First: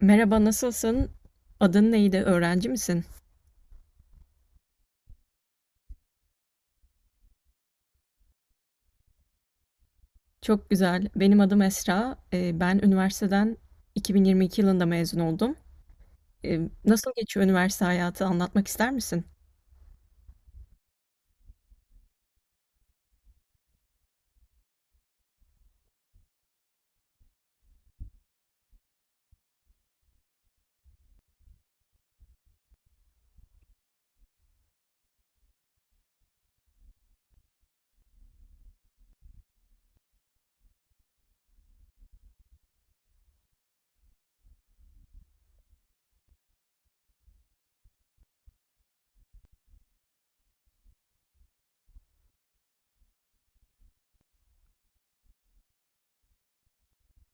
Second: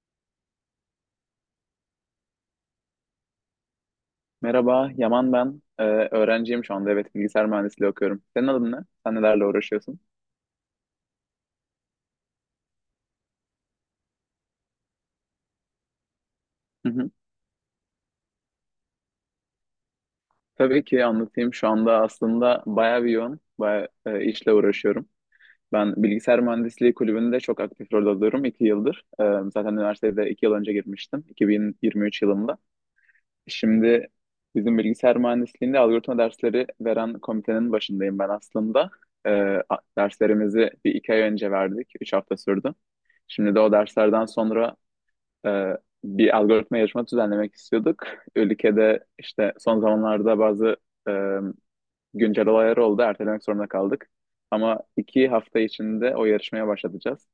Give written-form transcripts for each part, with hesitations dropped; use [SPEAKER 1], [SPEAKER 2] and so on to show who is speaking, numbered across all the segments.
[SPEAKER 1] Merhaba, nasılsın? Adın neydi? Öğrenci misin?
[SPEAKER 2] Merhaba, Yaman ben. Öğrenciyim şu anda. Evet, bilgisayar mühendisliği okuyorum. Senin adın ne? Sen nelerle uğraşıyorsun?
[SPEAKER 1] Çok güzel. Benim adım Esra. Ben üniversiteden 2022 yılında mezun oldum.
[SPEAKER 2] Hı hı.
[SPEAKER 1] Nasıl geçiyor üniversite hayatı? Anlatmak ister misin?
[SPEAKER 2] Tabii ki anlatayım. Şu anda aslında bayağı bir yoğun, bayağı işle uğraşıyorum. Ben bilgisayar mühendisliği kulübünde çok aktif rol alıyorum iki yıldır. Zaten üniversitede iki yıl önce girmiştim, 2023 yılında. Şimdi bizim bilgisayar mühendisliğinde algoritma dersleri veren komitenin başındayım ben aslında. Ee, derslerimizi bir iki ay önce verdik, üç hafta sürdü. Şimdi de o derslerden sonra e, bir algoritma yarışma düzenlemek istiyorduk. Ülkede işte son zamanlarda bazı e, güncel olaylar oldu. Ertelemek zorunda kaldık. Ama iki hafta içinde o yarışmaya başlatacağız.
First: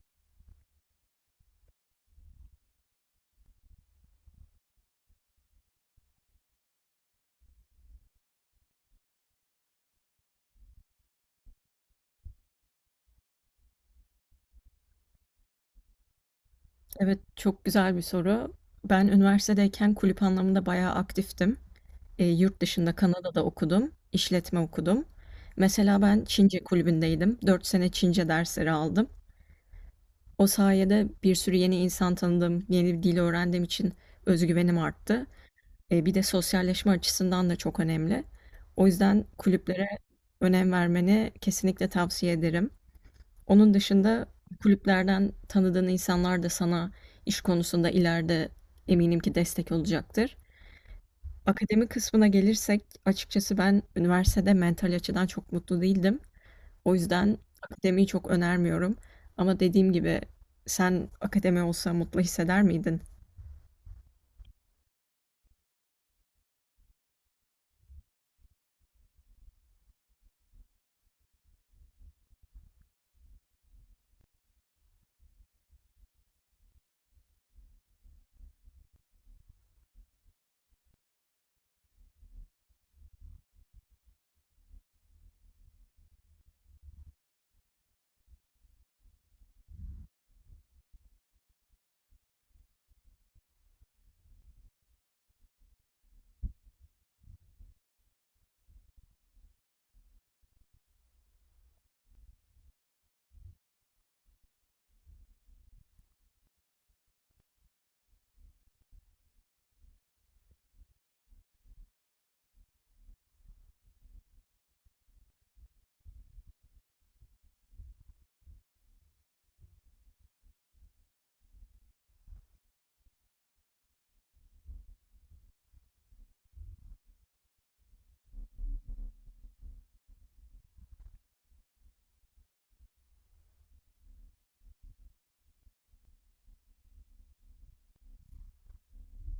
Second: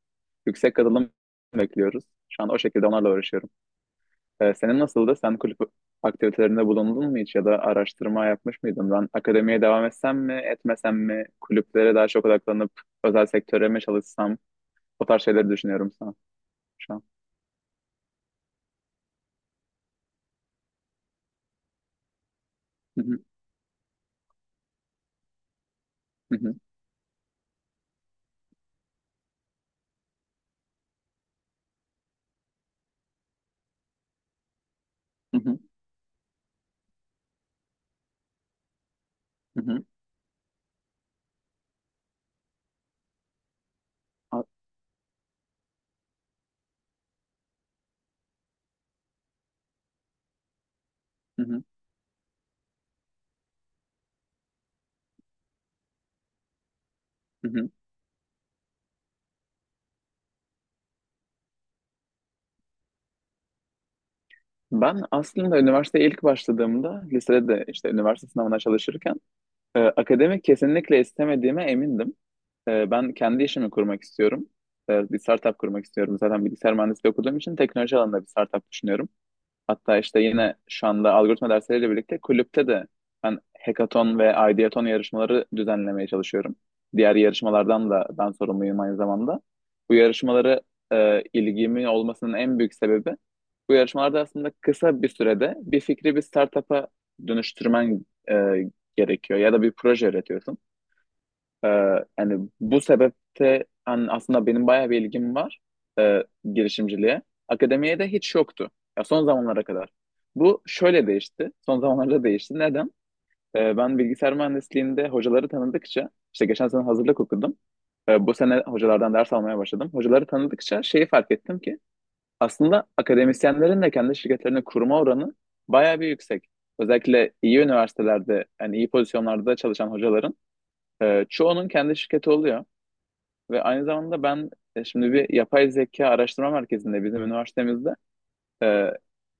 [SPEAKER 2] Yüksek katılım bekliyoruz. Şu an o şekilde onlarla uğraşıyorum. Senin nasıldı? Sen kulüp aktivitelerinde bulundun mu hiç ya da araştırma yapmış mıydın? Ben akademiye devam etsem mi, etmesem mi? Kulüplere daha çok odaklanıp özel sektöre mi çalışsam? O tarz şeyleri düşünüyorum sana şu an.
[SPEAKER 1] Evet, çok güzel bir soru. Ben üniversitedeyken kulüp anlamında bayağı aktiftim. Yurt dışında
[SPEAKER 2] Hı hı,
[SPEAKER 1] Kanada'da okudum, işletme okudum. Mesela ben
[SPEAKER 2] hı hı,
[SPEAKER 1] Çince kulübündeydim. 4 sene Çince dersleri aldım. O sayede bir sürü yeni insan tanıdım, yeni bir dil öğrendiğim için özgüvenim arttı.
[SPEAKER 2] hı hı,
[SPEAKER 1] Bir de sosyalleşme açısından da çok önemli. O yüzden
[SPEAKER 2] hı
[SPEAKER 1] kulüplere önem vermeni kesinlikle tavsiye ederim. Onun dışında
[SPEAKER 2] hı.
[SPEAKER 1] kulüplerden tanıdığın insanlar da sana iş konusunda ileride eminim ki destek olacaktır.
[SPEAKER 2] Hı hı,
[SPEAKER 1] Akademi kısmına gelirsek açıkçası ben üniversitede mental açıdan çok mutlu değildim. O yüzden
[SPEAKER 2] hı hı.
[SPEAKER 1] akademiyi çok önermiyorum. Ama dediğim gibi sen akademi olsa mutlu hisseder miydin?
[SPEAKER 2] Ben aslında üniversiteye ilk başladığımda lisede de işte üniversite sınavına çalışırken akademik kesinlikle istemediğime emindim. Ben kendi işimi kurmak istiyorum. Bir startup kurmak istiyorum. Zaten bilgisayar mühendisliği okuduğum için teknoloji alanında bir startup düşünüyorum. Hatta işte yine şu anda algoritma dersleriyle birlikte kulüpte de ben hackathon ve ideathon yarışmaları düzenlemeye çalışıyorum. Diğer yarışmalardan da ben sorumluyum aynı zamanda. Bu yarışmaları ilgimin olmasının en büyük sebebi bu yarışmalarda aslında kısa bir sürede bir fikri bir startup'a dönüştürmen gerekiyor ya da bir proje üretiyorsun. Ee, yani bu sebepte hani aslında benim bayağı bir ilgim var e, girişimciliğe. Akademiye de hiç yoktu. Ya son zamanlara kadar. Bu şöyle değişti. Son zamanlarda değişti. Neden? Ben bilgisayar mühendisliğinde hocaları tanıdıkça, işte geçen sene hazırlık okudum. Bu sene hocalardan ders almaya başladım. Hocaları tanıdıkça şeyi fark ettim ki aslında akademisyenlerin de kendi şirketlerini kurma oranı bayağı bir yüksek. Özellikle iyi üniversitelerde, yani iyi pozisyonlarda çalışan hocaların çoğunun kendi şirketi oluyor. Ve aynı zamanda ben şimdi bir yapay zeka araştırma merkezinde bizim üniversitemizde e,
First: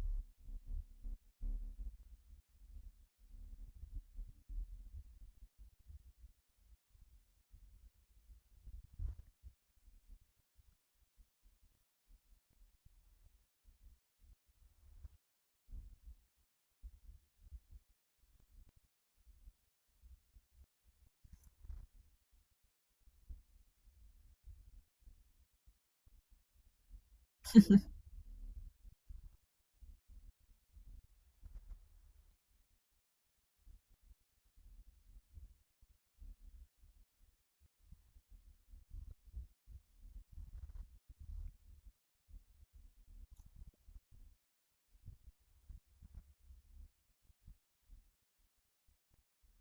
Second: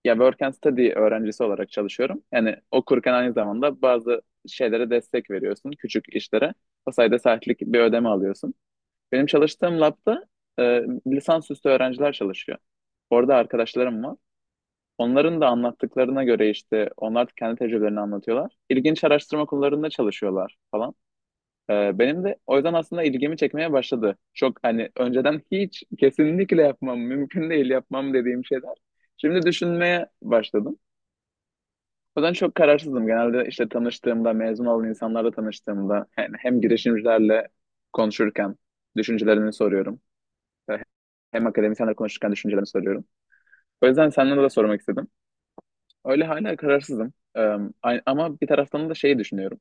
[SPEAKER 2] ya Work and Study öğrencisi olarak çalışıyorum. Yani okurken aynı zamanda bazı şeylere destek veriyorsun, küçük işlere. O sayede saatlik bir ödeme alıyorsun. Benim çalıştığım labda e, lisansüstü öğrenciler çalışıyor. Orada arkadaşlarım var. Onların da anlattıklarına göre işte onlar kendi tecrübelerini anlatıyorlar. İlginç araştırma konularında çalışıyorlar falan. Benim de o yüzden aslında ilgimi çekmeye başladı. Çok hani önceden hiç kesinlikle yapmam, mümkün değil yapmam dediğim şeyler. Şimdi düşünmeye başladım. O yüzden çok kararsızdım. Genelde işte tanıştığımda, mezun olan insanlarla tanıştığımda yani hem girişimcilerle konuşurken düşüncelerini soruyorum. Hem akademisyenlerle konuşurken düşüncelerini soruyorum. O yüzden senden de sormak istedim. Öyle hala kararsızım. Ama bir taraftan da şeyi düşünüyorum.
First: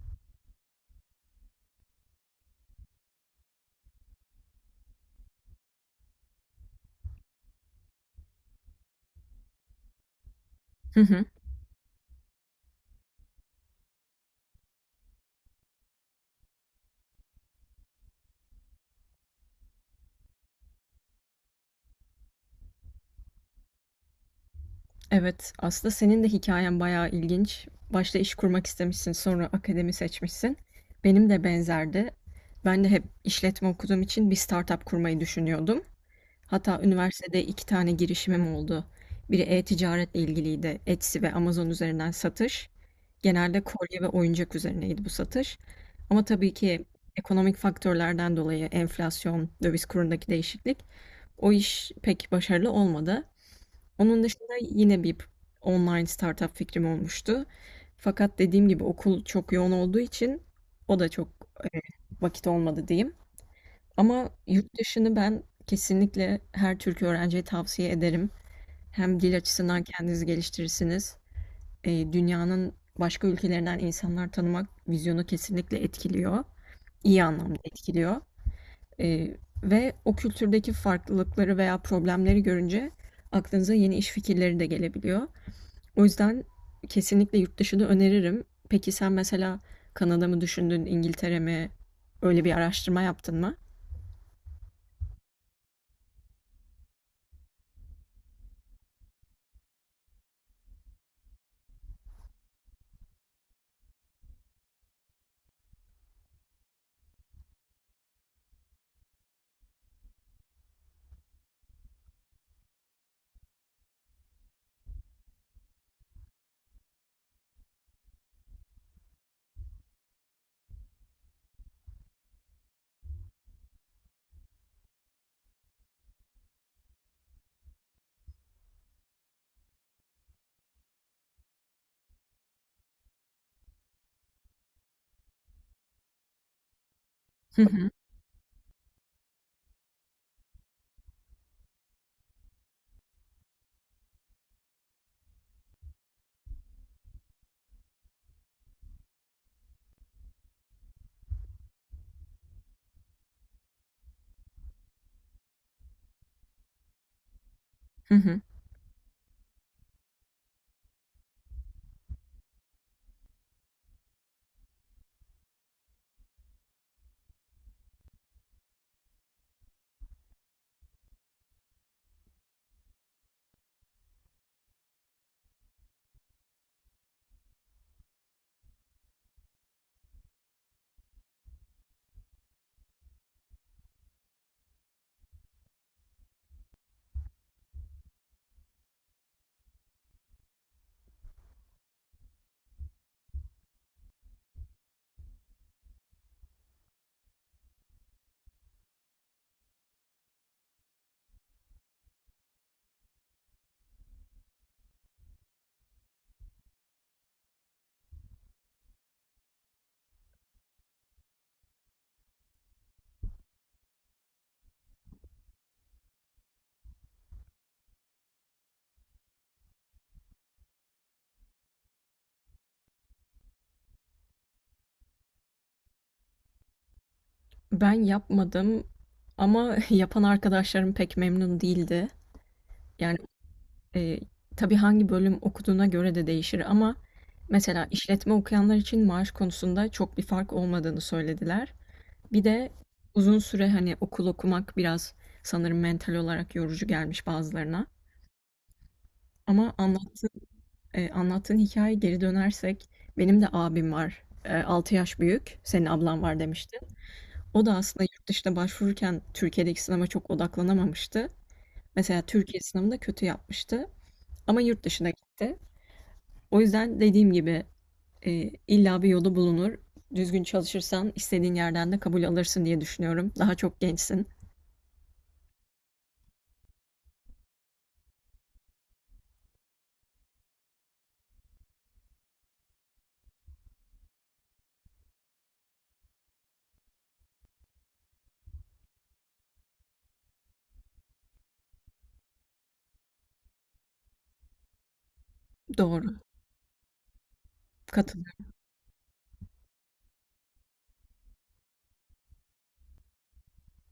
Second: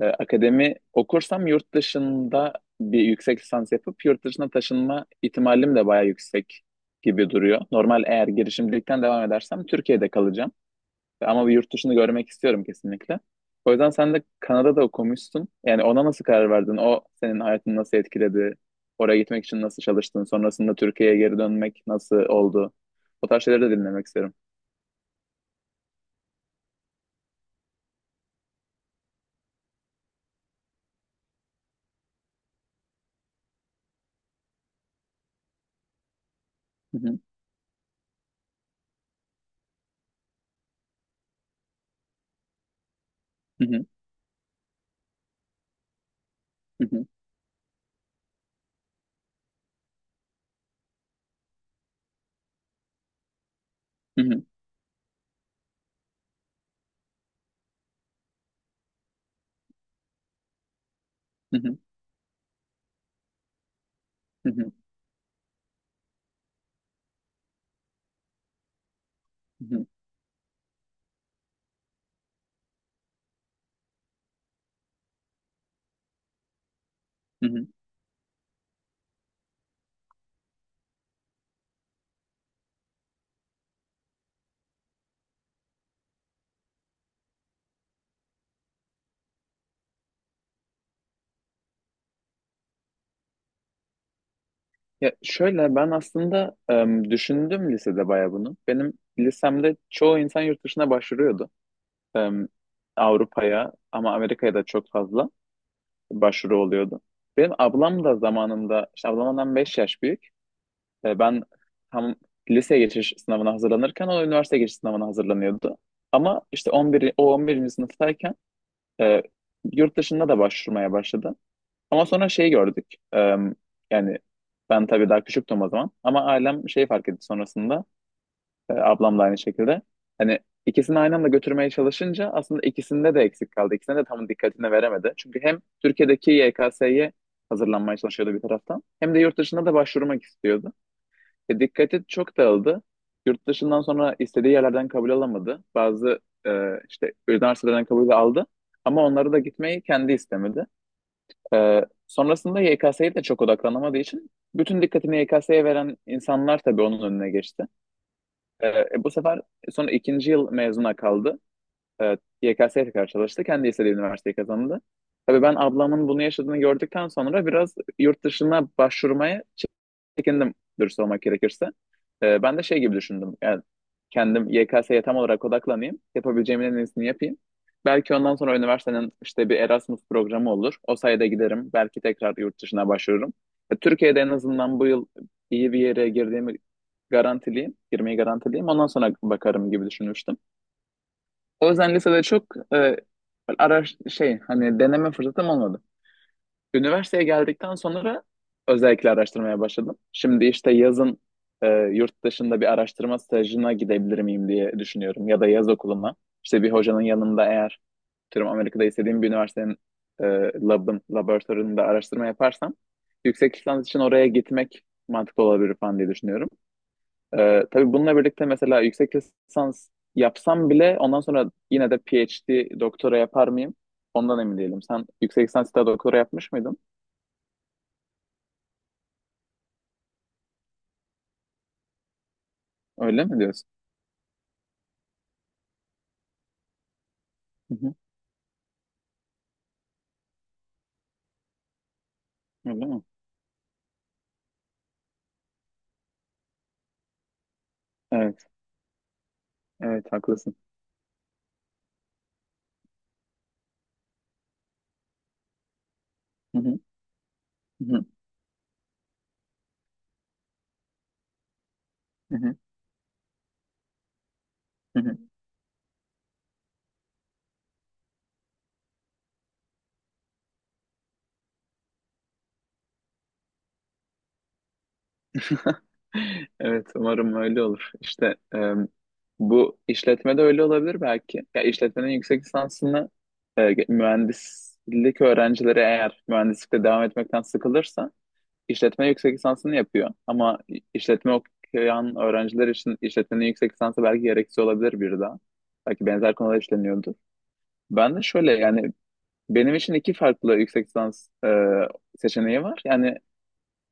[SPEAKER 2] Akademi okursam yurt dışında bir yüksek lisans yapıp yurt dışına taşınma ihtimalim de bayağı yüksek gibi duruyor. Normal eğer girişimcilikten devam edersem Türkiye'de kalacağım.
[SPEAKER 1] Hı hı.
[SPEAKER 2] Ama bir yurt dışını görmek istiyorum kesinlikle. O yüzden sen de Kanada'da okumuşsun. Yani ona nasıl karar verdin? O senin hayatını nasıl etkiledi? Oraya gitmek için nasıl çalıştın? Sonrasında Türkiye'ye geri dönmek nasıl oldu? O tarz şeyleri de dinlemek isterim.
[SPEAKER 1] Evet, aslında senin de hikayen bayağı ilginç. Başta iş kurmak istemişsin, sonra akademi seçmişsin. Benim de benzerdi. Ben de hep işletme okuduğum için bir startup kurmayı düşünüyordum. Hatta
[SPEAKER 2] Hı hı,
[SPEAKER 1] üniversitede 2 tane girişimim oldu. Biri e-ticaretle ilgiliydi. Etsy ve Amazon üzerinden satış. Genelde
[SPEAKER 2] hı hı,
[SPEAKER 1] kolye ve oyuncak üzerineydi bu satış. Ama tabii ki
[SPEAKER 2] hı hı,
[SPEAKER 1] ekonomik faktörlerden dolayı enflasyon, döviz kurundaki değişiklik o iş pek başarılı olmadı. Onun dışında yine bir online startup fikrim olmuştu. Fakat dediğim gibi okul çok yoğun olduğu için o da çok
[SPEAKER 2] hı hı,
[SPEAKER 1] vakit olmadı diyeyim. Ama
[SPEAKER 2] hı hı, hı hı,
[SPEAKER 1] yurt dışını ben kesinlikle her Türk öğrenciye tavsiye ederim. Hem dil
[SPEAKER 2] hı
[SPEAKER 1] açısından
[SPEAKER 2] hı,
[SPEAKER 1] kendinizi geliştirirsiniz. Dünyanın başka ülkelerinden insanlar tanımak vizyonu kesinlikle etkiliyor. İyi
[SPEAKER 2] hı
[SPEAKER 1] anlamda
[SPEAKER 2] hı.
[SPEAKER 1] etkiliyor. E, ve o kültürdeki farklılıkları veya problemleri görünce aklınıza yeni iş fikirleri de gelebiliyor. O yüzden kesinlikle yurt dışını öneririm. Peki sen mesela Kanada mı düşündün, İngiltere mi? Öyle bir araştırma yaptın mı?
[SPEAKER 2] Ya şöyle ben aslında düşündüm lisede bayağı bunu. Benim lisemde çoğu insan yurt dışına başvuruyordu. Em, Avrupa'ya ama Amerika'ya da çok fazla başvuru oluyordu. Benim ablam da zamanında, işte ablamdan 5 yaş büyük. Ben tam lise geçiş sınavına hazırlanırken o üniversite geçiş sınavına hazırlanıyordu. Ama işte 11, o 11. sınıftayken e, yurt dışında da başvurmaya başladı. Ama sonra şeyi gördük. Eee, yani ben tabii daha küçüktüm o zaman. Ama ailem şeyi fark etti sonrasında. Ablam da aynı şekilde. Hani ikisini aynı anda götürmeye çalışınca aslında ikisinde de eksik kaldı. İkisine de tam dikkatini veremedi. Çünkü hem Türkiye'deki YKS'ye
[SPEAKER 1] Hı hı.
[SPEAKER 2] hazırlanmaya çalışıyordu bir taraftan. Hem de yurt dışına da başvurmak istiyordu. Dikkati çok dağıldı. Yurt dışından sonra istediği yerlerden kabul alamadı. Bazı e, işte üniversitelerden kabul aldı. Ama onlara da gitmeyi kendi istemedi. Sonrasında YKS'ye de çok odaklanamadığı için bütün dikkatini YKS'ye veren insanlar tabii onun önüne geçti.
[SPEAKER 1] Hı hı.
[SPEAKER 2] Bu sefer sonra ikinci yıl mezuna kaldı. Evet, YKS'ye tekrar çalıştı. Kendi istediği üniversiteyi kazandı. Tabii ben ablamın bunu yaşadığını gördükten sonra biraz yurt dışına başvurmaya çekindim dürüst olmak gerekirse. Ben de şey gibi düşündüm. Yani kendim YKS'ye tam olarak odaklanayım. Yapabileceğimin en iyisini yapayım. Belki ondan sonra üniversitenin işte bir Erasmus programı olur. O sayede giderim. Belki tekrar yurt dışına başvururum. Türkiye'de en azından bu yıl iyi bir yere girdiğimi garantileyim. Girmeyi garantileyim. Ondan sonra bakarım gibi düşünmüştüm. O yüzden lisede çok e, araş şey hani deneme fırsatım olmadı. Üniversiteye geldikten sonra özellikle araştırmaya başladım. Şimdi işte yazın yurt dışında bir araştırma stajına gidebilir miyim diye düşünüyorum ya da yaz okuluna. İşte bir hocanın yanında eğer tüm Amerika'da istediğim bir üniversitenin e, laboratuvarında araştırma yaparsam yüksek lisans için oraya gitmek mantıklı olabilir falan diye düşünüyorum. Tabii bununla birlikte mesela yüksek lisans yapsam bile ondan sonra yine de PhD doktora yapar mıyım? Ondan emin değilim. Sen yüksek lisans da doktora yapmış mıydın?
[SPEAKER 1] Ben yapmadım ama yapan arkadaşlarım pek memnun değildi. Yani
[SPEAKER 2] Öyle mi diyorsun?
[SPEAKER 1] e, tabii hangi bölüm okuduğuna göre de değişir ama
[SPEAKER 2] Hı
[SPEAKER 1] mesela
[SPEAKER 2] hı.
[SPEAKER 1] işletme okuyanlar için maaş konusunda çok bir fark olmadığını söylediler. Bir de
[SPEAKER 2] Öyle mi?
[SPEAKER 1] uzun süre hani okul okumak biraz sanırım mental olarak yorucu gelmiş bazılarına.
[SPEAKER 2] Evet.
[SPEAKER 1] Ama
[SPEAKER 2] Evet haklısın.
[SPEAKER 1] anlattığın hikaye geri dönersek benim de abim var. Altı yaş büyük. Senin ablan var
[SPEAKER 2] Hı
[SPEAKER 1] demiştin.
[SPEAKER 2] hı.
[SPEAKER 1] O da
[SPEAKER 2] Hı
[SPEAKER 1] aslında
[SPEAKER 2] hı.
[SPEAKER 1] yurt dışına başvururken Türkiye'deki sınava çok odaklanamamıştı. Mesela
[SPEAKER 2] Hı hı.
[SPEAKER 1] Türkiye sınavında kötü yapmıştı ama yurt
[SPEAKER 2] Hı
[SPEAKER 1] dışına
[SPEAKER 2] hı.
[SPEAKER 1] gitti. O yüzden dediğim gibi e, illa bir yolu bulunur. Düzgün çalışırsan istediğin yerden de kabul alırsın diye düşünüyorum. Daha çok gençsin.
[SPEAKER 2] Evet umarım öyle olur. İşte bu işletmede öyle olabilir belki. Ya işletmenin yüksek lisansını mühendislik öğrencileri eğer mühendislikte devam etmekten sıkılırsa işletme yüksek lisansını yapıyor. Ama işletme okuyan öğrenciler için işletmenin yüksek lisansı belki gereksiz olabilir bir daha. Belki
[SPEAKER 1] Doğru.
[SPEAKER 2] benzer konular işleniyordu. Ben de
[SPEAKER 1] Katılıyorum.
[SPEAKER 2] şöyle yani benim için iki farklı yüksek lisans seçeneği var. Yani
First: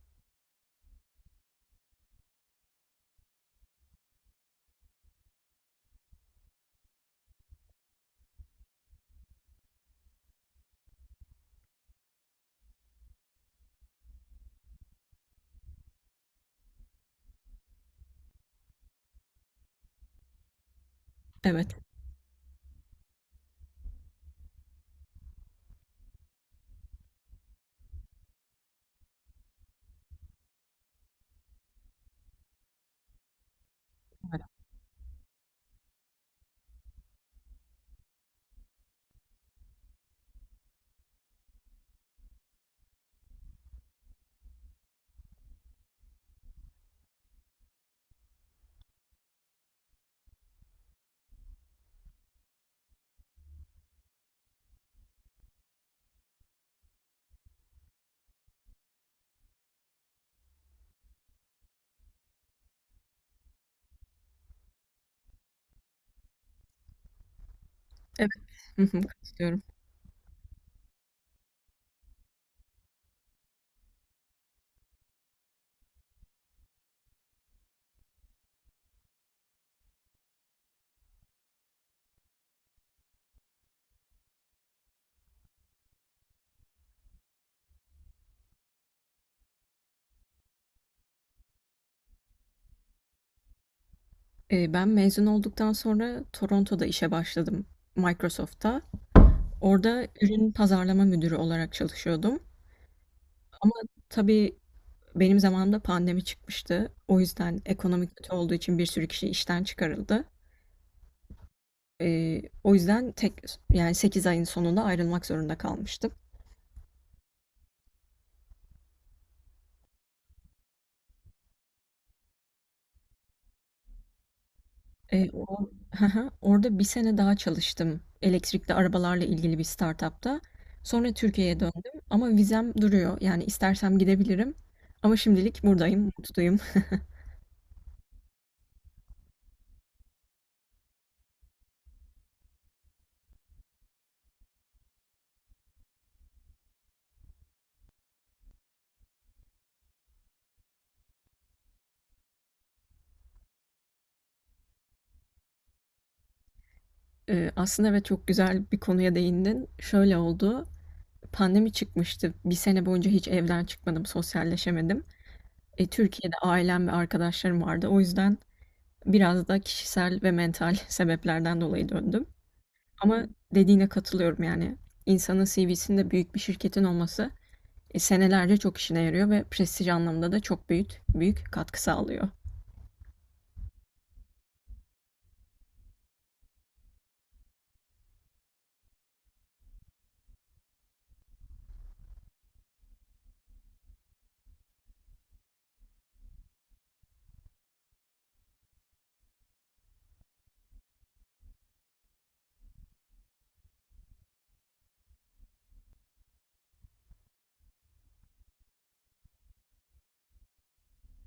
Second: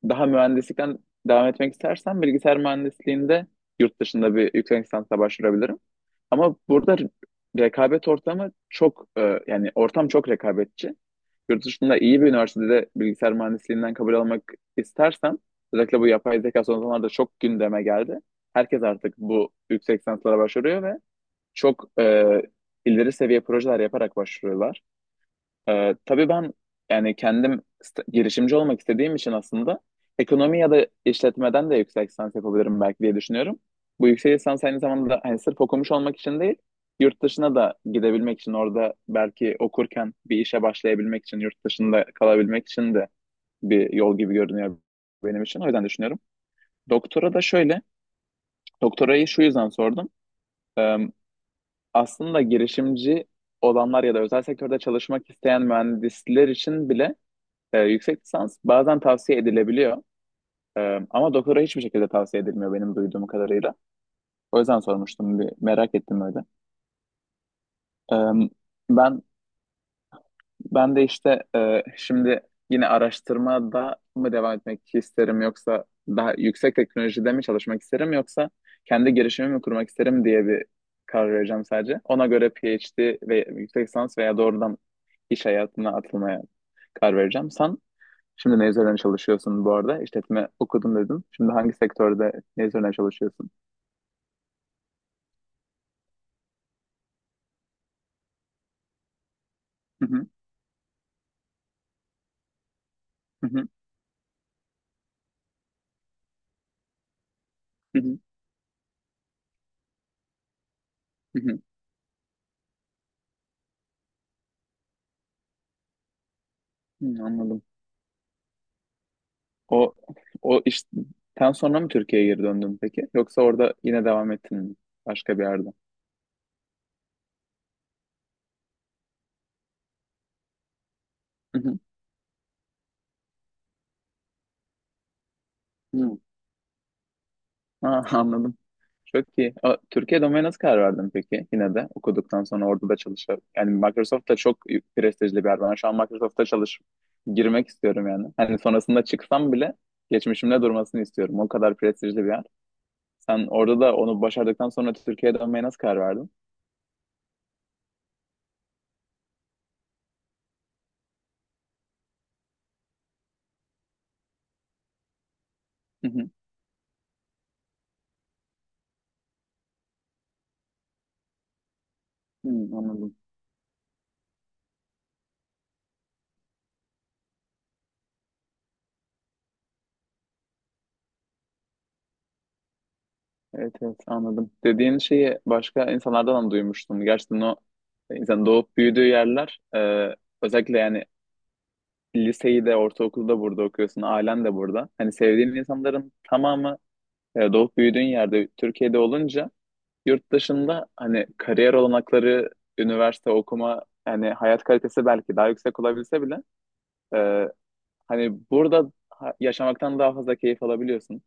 [SPEAKER 2] daha mühendislikten devam etmek istersen bilgisayar mühendisliğinde yurt dışında bir yüksek lisansa başvurabilirim. Ama burada rekabet ortamı çok yani ortam çok rekabetçi. Yurt dışında iyi bir üniversitede bilgisayar mühendisliğinden kabul almak istersen özellikle bu yapay zeka son zamanlarda çok gündeme geldi. Herkes artık bu yüksek lisanslara başvuruyor ve
[SPEAKER 1] Evet.
[SPEAKER 2] çok ileri seviye projeler yaparak başvuruyorlar. Tabii ben yani kendim girişimci olmak istediğim için aslında ekonomi ya da işletmeden de yüksek lisans yapabilirim belki diye düşünüyorum. Bu yüksek
[SPEAKER 1] Evet.
[SPEAKER 2] lisans aynı zamanda hani sırf okumuş olmak için değil, yurt dışına da gidebilmek için orada belki okurken bir işe başlayabilmek için, yurt dışında kalabilmek için de bir yol gibi görünüyor benim için. O yüzden düşünüyorum. Doktora da şöyle, doktorayı şu yüzden sordum. Ee, aslında girişimci olanlar ya da özel sektörde çalışmak isteyen mühendisler için bile yüksek lisans bazen tavsiye edilebiliyor. Ama doktora hiçbir şekilde tavsiye edilmiyor benim duyduğum kadarıyla. O yüzden sormuştum bir merak ettim öyle.
[SPEAKER 1] Evet.
[SPEAKER 2] Ee,
[SPEAKER 1] Hı hı,
[SPEAKER 2] ben
[SPEAKER 1] katılıyorum.
[SPEAKER 2] ben de işte şimdi yine araştırmada mı devam etmek isterim yoksa daha yüksek teknolojide mi çalışmak isterim yoksa kendi girişimimi mi kurmak isterim diye bir karar vereceğim sadece. Ona göre PhD ve yüksek lisans veya doğrudan iş hayatına atılmaya karar vereceğim. Sen şimdi ne üzerine çalışıyorsun bu arada? İşletme okudum dedim. Şimdi hangi sektörde ne üzerine çalışıyorsun?
[SPEAKER 1] Ben mezun olduktan sonra Toronto'da işe başladım. Microsoft'ta.
[SPEAKER 2] Hı
[SPEAKER 1] Orada
[SPEAKER 2] hı,
[SPEAKER 1] ürün pazarlama müdürü olarak çalışıyordum
[SPEAKER 2] hı hı,
[SPEAKER 1] ama tabii benim zamanımda pandemi çıkmıştı. O yüzden
[SPEAKER 2] hı
[SPEAKER 1] ekonomi
[SPEAKER 2] hı,
[SPEAKER 1] kötü olduğu için bir sürü kişi işten çıkarıldı.
[SPEAKER 2] hı hı.
[SPEAKER 1] O yüzden yani 8 ayın sonunda ayrılmak zorunda kalmıştım.
[SPEAKER 2] Hı, anladım. O o işten sonra mı Türkiye'ye geri döndün peki? Yoksa orada yine devam ettin mi?
[SPEAKER 1] Eee,
[SPEAKER 2] Başka bir
[SPEAKER 1] o,
[SPEAKER 2] yerde.
[SPEAKER 1] orada bir sene daha çalıştım elektrikli arabalarla ilgili bir startupta. Sonra
[SPEAKER 2] Hı
[SPEAKER 1] Türkiye'ye
[SPEAKER 2] hı,
[SPEAKER 1] döndüm ama vizem duruyor. Yani istersem gidebilirim. Ama şimdilik buradayım,
[SPEAKER 2] hı.
[SPEAKER 1] mutluyum.
[SPEAKER 2] Ha, anladım. Çok iyi. A, Türkiye domaine nasıl karar verdin peki? Yine de okuduktan sonra orada da çalışıyor. Yani Microsoft da çok prestijli bir yer. Ben şu an Microsoft'ta girmek istiyorum yani. Hani sonrasında çıksam bile geçmişimde durmasını istiyorum. O kadar prestijli bir yer. Sen orada da onu başardıktan sonra Türkiye'ye dönmeye nasıl karar verdin?
[SPEAKER 1] Aslında evet çok güzel bir konuya değindin. Şöyle oldu. Pandemi çıkmıştı. Bir sene boyunca hiç evden çıkmadım, sosyalleşemedim. E,
[SPEAKER 2] Hı hı.
[SPEAKER 1] Türkiye'de ailem ve arkadaşlarım vardı. O yüzden biraz da kişisel ve mental sebeplerden dolayı döndüm.
[SPEAKER 2] Hı, anladım.
[SPEAKER 1] Ama dediğine katılıyorum yani. İnsanın CV'sinde büyük bir şirketin olması, senelerce çok işine yarıyor ve prestij anlamında da çok büyük büyük katkı sağlıyor.
[SPEAKER 2] Evet, evet, anladım. Dediğin şeyi başka insanlardan da duymuştum. Gerçekten o insan doğup büyüdüğü yerler özellikle yani liseyi de ortaokulu da burada okuyorsun, ailen de burada. Hani sevdiğin insanların tamamı doğup büyüdüğün yerde Türkiye'de olunca yurt dışında hani kariyer olanakları, üniversite okuma, hani hayat kalitesi belki daha yüksek olabilse bile e, hani burada yaşamaktan daha fazla keyif alabiliyorsun.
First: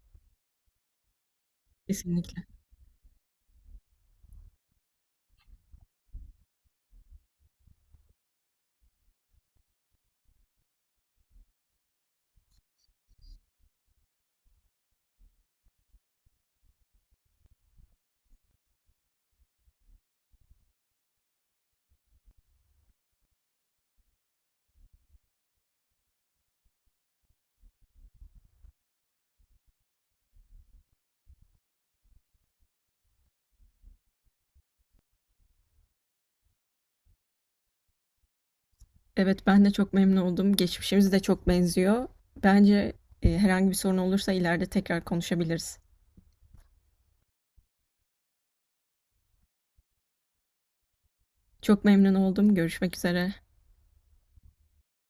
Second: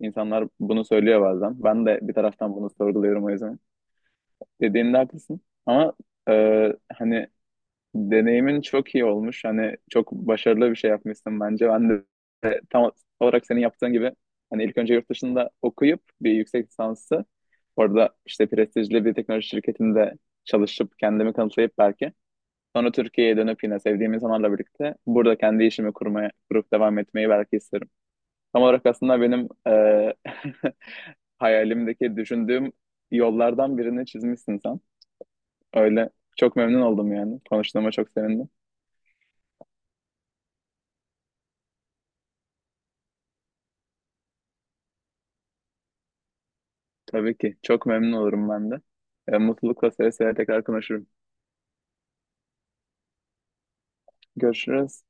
[SPEAKER 2] İnsanlar bunu söylüyor bazen. Ben de bir
[SPEAKER 1] Kesinlikle.
[SPEAKER 2] taraftan bunu sorguluyorum o yüzden. Dediğinde haklısın. Ama hani deneyimin çok iyi olmuş. Hani çok başarılı bir şey yapmışsın bence. Ben de tam olarak senin yaptığın gibi hani ilk önce yurt dışında okuyup bir yüksek lisansı orada işte prestijli bir teknoloji şirketinde çalışıp kendimi kanıtlayıp belki sonra Türkiye'ye dönüp yine sevdiğim insanlarla birlikte burada kendi işimi kurmaya, kurup devam etmeyi belki isterim. Tam olarak aslında benim hayalimdeki düşündüğüm yollardan birini çizmişsin sen. Öyle çok memnun oldum yani. Konuştuğuma çok sevindim.
[SPEAKER 1] Evet ben de çok memnun oldum. Geçmişimiz de çok benziyor. Bence herhangi bir sorun olursa ileride tekrar konuşabiliriz.
[SPEAKER 2] Tabii ki. Çok memnun olurum ben de. Mutlulukla seve seve tekrar konuşurum.
[SPEAKER 1] Çok memnun oldum. Görüşmek üzere.
[SPEAKER 2] Görüşürüz.